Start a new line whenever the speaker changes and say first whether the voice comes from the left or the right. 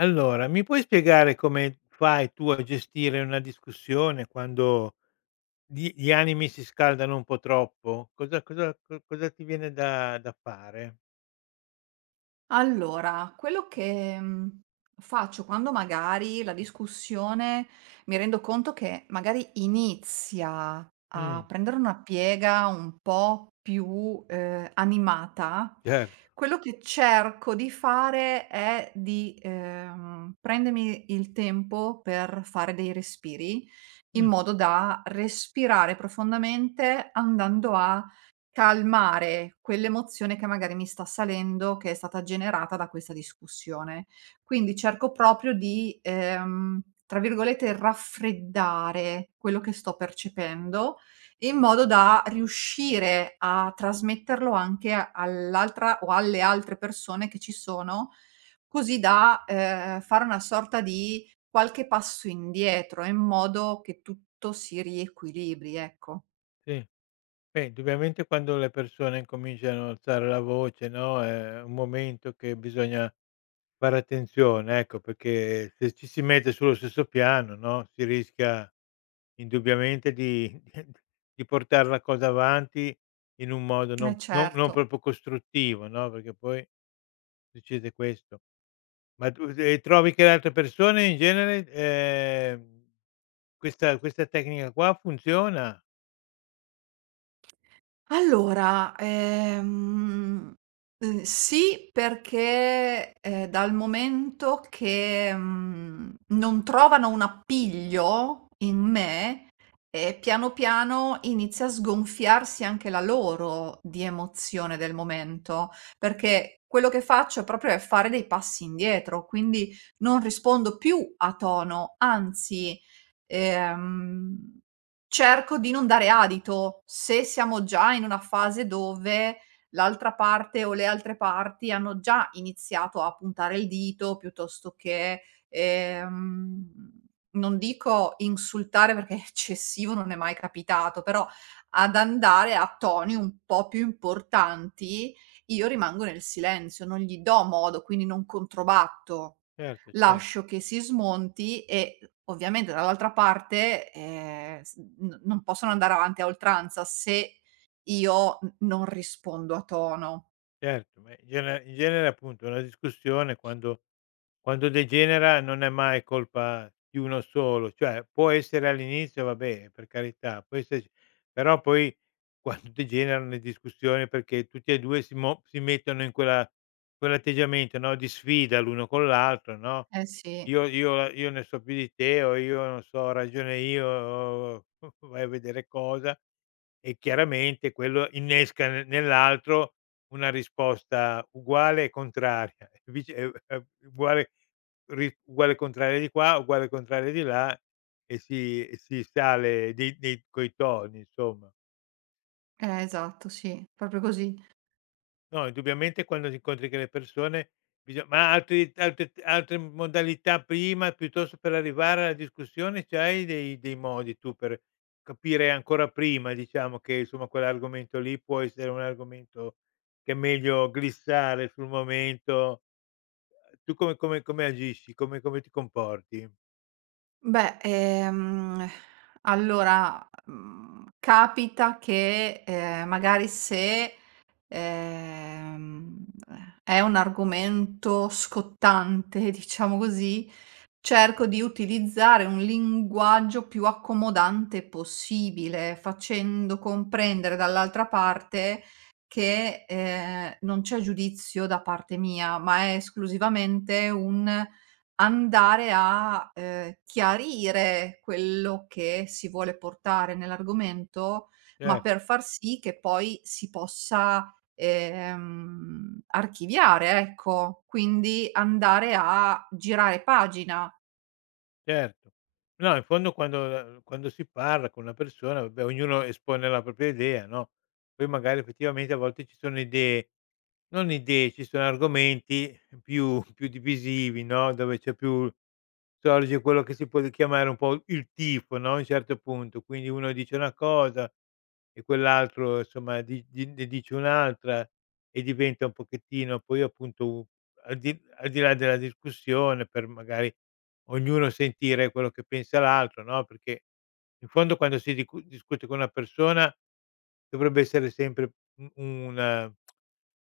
left: Allora, mi puoi spiegare come fai tu a gestire una discussione quando gli animi si scaldano un po' troppo? Cosa ti viene da fare?
right: Allora, quello che, faccio quando magari la discussione mi rendo conto che magari inizia a
left: Mh,
right: prendere una piega un po' più, animata,
left: certo.
right: quello che cerco di fare è di, prendermi il tempo per fare dei respiri, in
left: Mh,
right: modo da respirare profondamente andando a calmare quell'emozione che magari mi sta salendo, che è stata generata da questa discussione. Quindi cerco proprio di, tra virgolette, "raffreddare" quello che sto percependo, in modo da riuscire a trasmetterlo anche all'altra o alle altre persone che ci sono, così da, fare una sorta di qualche passo indietro, in modo che tutto si riequilibri, ecco.
left: sì. Beh, indubbiamente quando le persone cominciano ad alzare la voce, no, è un momento che bisogna fare attenzione, ecco, perché se ci si mette sullo stesso piano, no, si rischia indubbiamente di di portare la cosa avanti in un modo non
right: Eh
left: non non
right: certo.
left: proprio costruttivo, no, perché poi succede questo. Ma tu e trovi che le altre persone in genere, questa tecnica qua funziona?
right: Allora, sì, perché, dal momento che, non trovano un appiglio in me, piano piano inizia a sgonfiarsi anche la loro di emozione del momento, perché quello che faccio proprio è fare dei passi indietro, quindi non rispondo più a tono, anzi Ehm, Cerco di non dare adito, se siamo già in una fase dove l'altra parte o le altre parti hanno già iniziato a puntare il dito piuttosto che, ehm, non dico insultare perché eccessivo non è mai capitato, però ad andare a toni un po' più importanti, io rimango nel silenzio, non gli do modo, quindi non controbatto.
left: Certo, cer
right: Lascio che si smonti e ovviamente dall'altra parte, s n non possono andare avanti a oltranza se io n non rispondo a tono.
left: Certo, ma in genere appunto una discussione quando degenera non è mai colpa di uno solo, cioè può essere all'inizio vabbè, per carità, può esserci però poi quando degenerano le discussioni perché tutti e 2 si mettono in quella quell'atteggiamento, no, di sfida l'uno con l'altro, no:
right: Eh sì,
left: "Io io ne so più di te" o "Io non so, ho ragione io", o vai a vedere cosa. E chiaramente quello innesca ne nell'altro una risposta uguale e contraria, e vice e uguale ri uguale e contraria di qua, uguale e contraria di là e si sale dei coi toni insomma.
right: esatto, sì, proprio così.
left: No, indubbiamente quando ti incontri con le persone bisog ma altri altre altre modalità prima, piuttosto per arrivare alla discussione, c'hai dei modi tu per capire ancora prima, diciamo, che insomma quell'argomento lì può essere un argomento che è meglio glissare sul momento. Tu come come agisci? Come ti comporti?
right: Beh, allora, capita che, magari se Ehm, è un argomento scottante, diciamo così, cerco di utilizzare un linguaggio più accomodante possibile, facendo comprendere dall'altra parte che, non c'è giudizio da parte mia, ma è esclusivamente un andare a, chiarire quello che si vuole portare nell'argomento,
left: Eh.
right: ma per far sì che poi si possa archiviare, ecco. Quindi andare a girare pagina.
left: Certo. No, in fondo quando si parla con una persona, vabbè, ognuno espone la propria idea, no, poi magari effettivamente a volte ci sono idee non idee, ci sono argomenti più più divisivi, no, dove c'è più sorge quello che si può chiamare un po' il tifo, no, a un certo punto. Quindi uno dice una cosa e quell'altro insomma di ne dice un'altra e diventa un pochettino poi appunto al di là della discussione per magari ognuno sentire quello che pensa l'altro, no, perché in fondo quando si dicu discute con una persona dovrebbe essere sempre u un una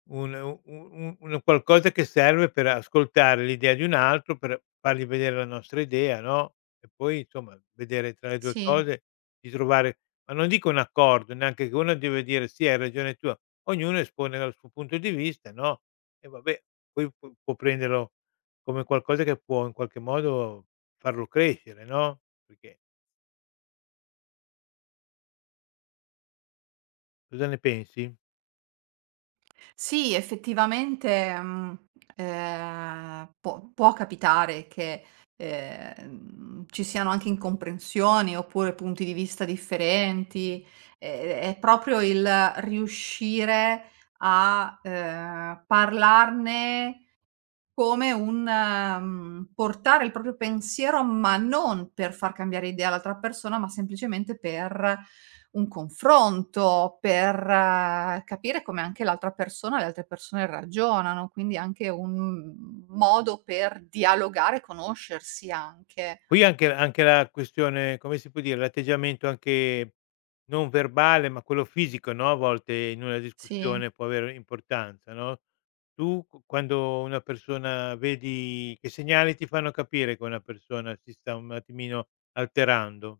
left: un u u un qualcosa che serve per ascoltare l'idea di un altro, per fargli vedere la nostra idea, no, e poi insomma vedere tra le 2
right: Sì.
left: cose di trovare ma non dico un accordo, neanche che uno deve dire: "Sì, hai ragione tu", ognuno espone dal suo punto di vista, no, e vabbè poi può prenderlo come qualcosa che può in qualche modo farlo crescere, no, perché cosa ne pensi?
right: Sì, effettivamente, può capitare che, ci siano anche incomprensioni oppure punti di vista differenti. È proprio il riuscire a, parlarne, come un, portare il proprio pensiero, ma non per far cambiare idea all'altra persona, ma semplicemente per un confronto, per capire come anche l'altra persona le altre persone ragionano, quindi anche un modo per dialogare, conoscersi anche.
left: Qui anche la questione come si può dire, l'atteggiamento anche non verbale, ma quello fisico, no, a volte in una discussione
right: Sì.
left: può avere importanza, no, tu q quando una persona vedi che segnali ti fanno capire che una persona si sta un attimino alterando?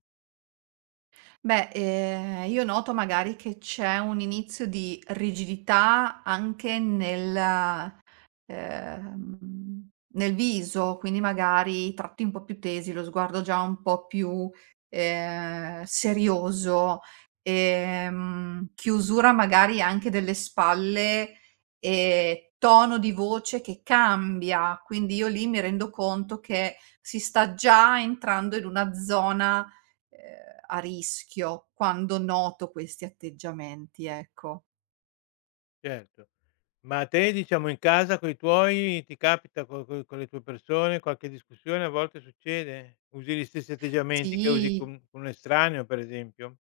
right: Beh, io noto magari che c'è un inizio di rigidità anche ehm, nel viso, quindi magari i tratti un po' più tesi, lo sguardo già un po' più, serioso, chiusura magari anche delle spalle e tono di voce che cambia. Quindi io lì mi rendo conto che si sta già entrando in una zona a rischio quando noto questi atteggiamenti, ecco.
left: Certo. Ma a te diciamo in casa coi tuoi ti capita co co con le tue persone qualche discussione a volte succede? Usi gli stessi atteggiamenti che usi
right: Sì.
left: con un estraneo per esempio?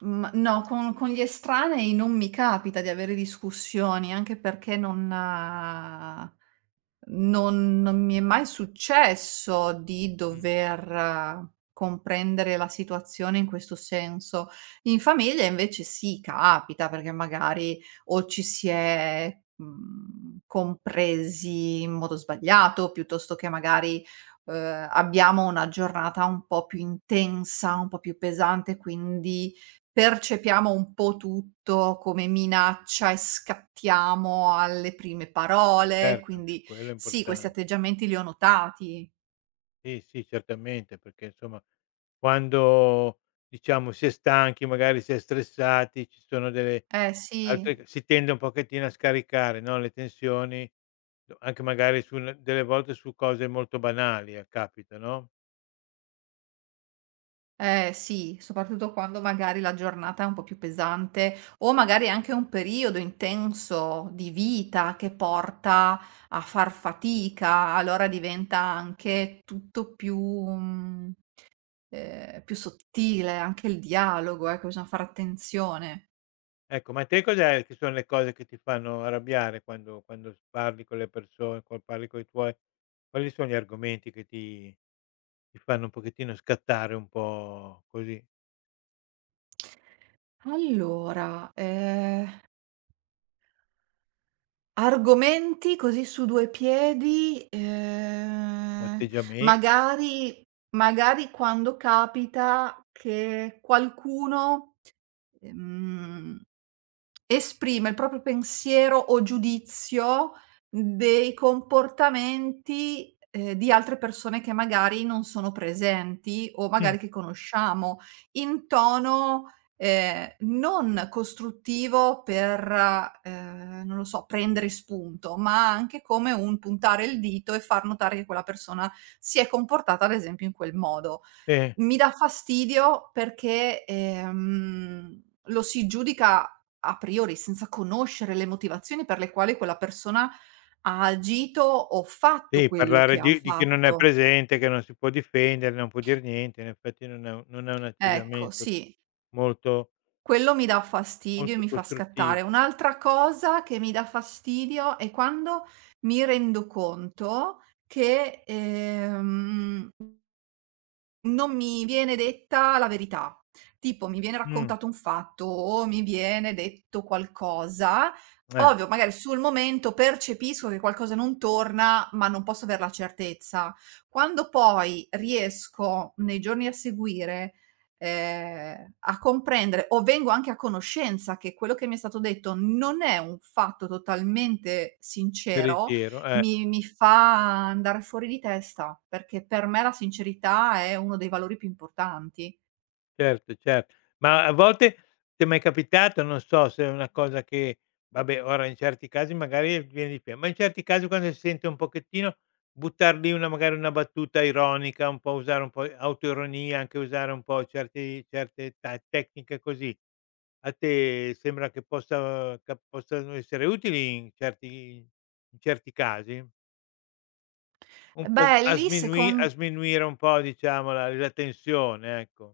right: Mhmm, no, con gli estranei non mi capita di avere discussioni, anche perché non non mi è mai successo di
left: Mh.
right: dover comprendere la situazione in questo senso. In famiglia invece sì, capita perché magari o ci si è, compresi in modo sbagliato, piuttosto che magari, abbiamo una giornata un po' più intensa, un po' più pesante, quindi percepiamo un po' tutto come minaccia e scattiamo alle prime parole,
left: Certo, anche
right: quindi
left: quello è
right: sì, questi
left: importan
right: atteggiamenti li ho notati.
left: sì, sì, certamente, perché insomma quando, diciamo, si è stanchi, magari si è stressati, ci sono delle
right: Eh sì,
left: altre si tende un pochettino a scaricare, no, le tensioni, d anche magari su n delle volte su cose molto banali, capita, no.
right: eh sì, soprattutto quando magari la giornata è un po' più pesante o magari è anche un periodo intenso di vita che porta a far fatica, allora diventa anche tutto più, più sottile, anche il dialogo, ecco, bisogna fare attenzione.
left: Ecco, ma te cos'è che sono le cose che ti fanno arrabbiare quando quando s parli con le persone, quan parli coi tuoi? Quali sono gli argomenti che ti fanno un pochettino scattare un po' così,
right: Allora, argomenti così su due piedi,
left: un atteggiamen
right: magari magari quando capita che qualcuno, ehm esprime il proprio pensiero o giudizio dei comportamenti, di altre persone che magari non sono presenti o
left: Mh,
right: magari che conosciamo, in tono, non costruttivo per, non lo so, prendere spunto, ma anche come un puntare il dito e far notare che quella persona si è comportata, ad esempio, in quel modo.
left: sì,
right: Mi dà fastidio perché, lo si giudica a priori, senza conoscere le motivazioni per le quali quella persona ha agito o fatto
left: sì,
right: quello
left: parlare
right: che ha
left: di chi non è
right: fatto.
left: presente, che non si può difendere, non può dir niente, in effetti non è un
right: Ecco,
left: atteggiamento
right: sì,
left: molto
right: quello mi dà fastidio e
left: molto
right: mi fa
left: costruttivo.
right: scattare. Un'altra cosa che mi dà fastidio è quando mi rendo conto che, non mi viene detta la verità. Tipo mi viene
left: Mh,
right: raccontato un fatto o mi viene detto qualcosa.
left: eh,
right: Ovvio, magari sul momento percepisco che qualcosa non torna, ma non posso aver la certezza. Quando poi riesco nei giorni a seguire, a comprendere o vengo anche a conoscenza che quello che mi è stato detto non è un fatto totalmente sincero,
left: veritiero, eh.
right: mi fa andare fuori di testa, perché per me la sincerità è uno dei valori più importanti.
left: Certo, cer Ma a volte ti è mai capitato, non so se è una cosa che vabbè ora in certi casi magari viene di più, ma in certi casi quando si sente un pochettino, buttar lì una magari una battuta ironica, un po' usare un po' autoironia, anche usare un po' certi certe ta tecniche così, a te sembra che possa che possano essere utili in certi casi? Un po' s
right: Beh,
left: a
right: lì
left: sminui
right: secon
left: a sminuire un po' diciamo la tensione, ecco.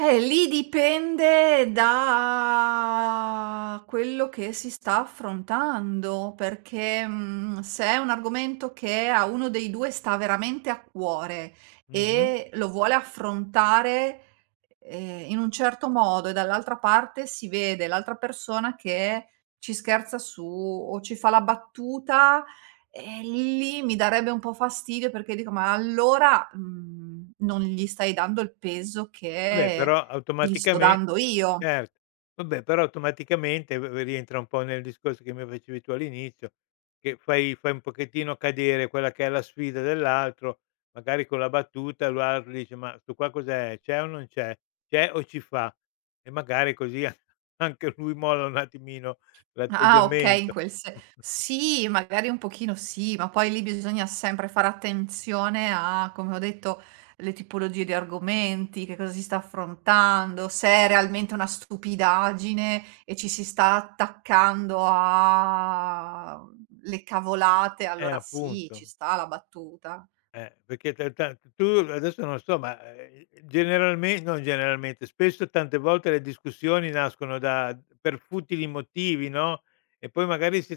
right: Lì dipende da quello che si sta affrontando, perché, se è un argomento che a uno dei 2 sta veramente a cuore
left: Mh-mh.
right: e lo vuole affrontare, in un certo modo e dall'altra parte si vede l'altra persona che ci scherza su o ci fa la battuta, lì mi darebbe un po' fastidio perché dico: "Ma allora, non gli stai dando il peso
left: Vabbè,
right: che
left: però
right: gli sto
left: automaticame
right: dando io".
left: certo. Vabbè, però automaticamente v v rientra un po' nel discorso che mi facevi tu all'inizio, che fai un pochettino cadere quella che è la sfida dell'altro, magari con la battuta l'altro dice: "Ma sto qua cos'è? C'è o non c'è? C'è o ci fa?" E magari così a anche lui molla un attimino
right: Ah, okay, in
left: l'atteggiamento.
right: quel se sì, magari un pochino sì, ma poi lì bisogna sempre fare attenzione a, come ho detto, le tipologie di argomenti, che cosa si sta affrontando, se è realmente una stupidaggine e ci si sta attaccando a le cavolate, allora sì, ci
left: Appunto.
right: sta la battuta.
left: Perché t ta tu adesso non so, ma, generalme non generalmente, spesso tante volte le discussioni nascono da per futili motivi, no, e poi magari si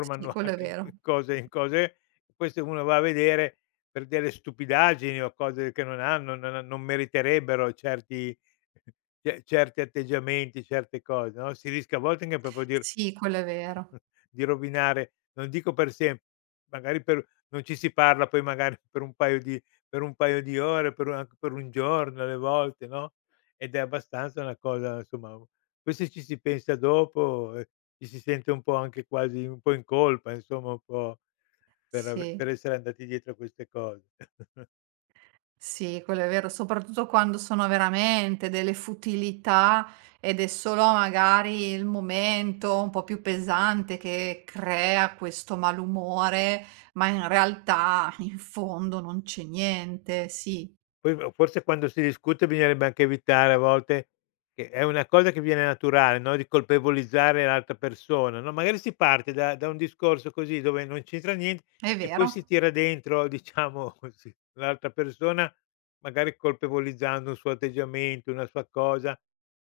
right: Sì, quello è
left: anche
right: vero.
left: in cose poi se uno va a vedere per delle stupidaggini o cose che non hanno non meriterebbero certi ce certi atteggiamenti, certe cose, no, si rischia a volte anche proprio dir
right: Sì, quello è vero.
left: di rovinare, non dico per sempre, magari per non ci si parla poi magari per un paio di ore, per un, anche per 1 giorno alle volte, no, ed è abbastanza una cosa insomma poi se ci si pensa dopo, ci si sente un po' anche quasi un po' in colpa, insomma un po'
right: Sì,
left: per essere andati dietro a queste cose.
right: sì, quello è vero, soprattutto quando sono veramente delle futilità ed è solo magari il momento un po' più pesante che crea questo malumore, ma in realtà in fondo non c'è niente. Sì,
left: Poi v forse quando si discute bisognerebbe anche evitare a volte che è una cosa che viene naturale, no, di colpevolizzare l'altra persona, no, magari si parte da un discorso così dove non c'entra niente
right: è
left: e poi si
right: vero.
left: tira dentro diciamo così l'altra persona, magari colpevolizzando un suo atteggiamento, una sua cosa,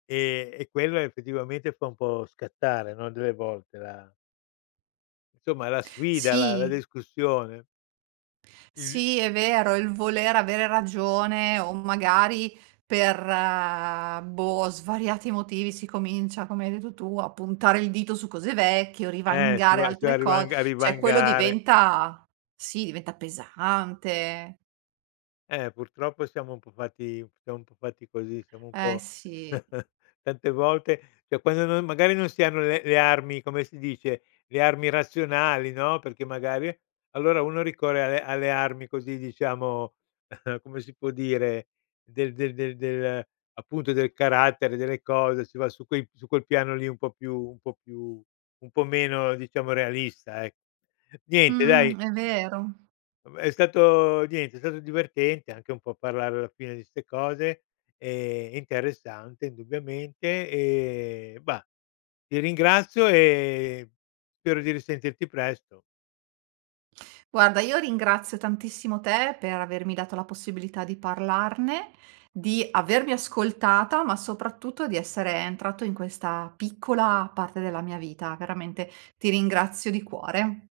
left: e quello effettivamente fa un po' scattare, no, delle volte la insomma la sfida, la
right: Sì.
left: discussione. Il
right: Sì, è vero, il voler avere ragione o magari per, boh, svariati motivi si comincia, come hai detto tu, a puntare il dito su cose vecchie o rivangare
left: si va a
right: altre cose, cioè quello
left: rivangare.
right: diventa, sì, diventa pesante.
left: Purtroppo siamo un po' fatti così, siamo un
right: Eh
left: po'
right: sì.
left: tante volte cioè quando non magari non si hanno le armi, come si dice, le armi razionali, no, perché magari allora uno ricorre alle armi così diciamo, come si può dire, del appunto del carattere, delle cose, si va su quei su quel piano lì un po' più un po' meno diciamo realista, ecco. Niente dai.
right: Mh-mh, è vero.
left: Vabbè, è stato niente, è stato divertente anche un po' parlare alla fine di 'ste cose, interessante indubbiamente, e bah, ti ringrazio e spero di risentirti presto.
right: Guarda, io ringrazio tantissimo te per avermi dato la possibilità di parlarne, di avermi ascoltata, ma soprattutto di essere entrato in questa piccola parte della mia vita. Veramente ti ringrazio di cuore.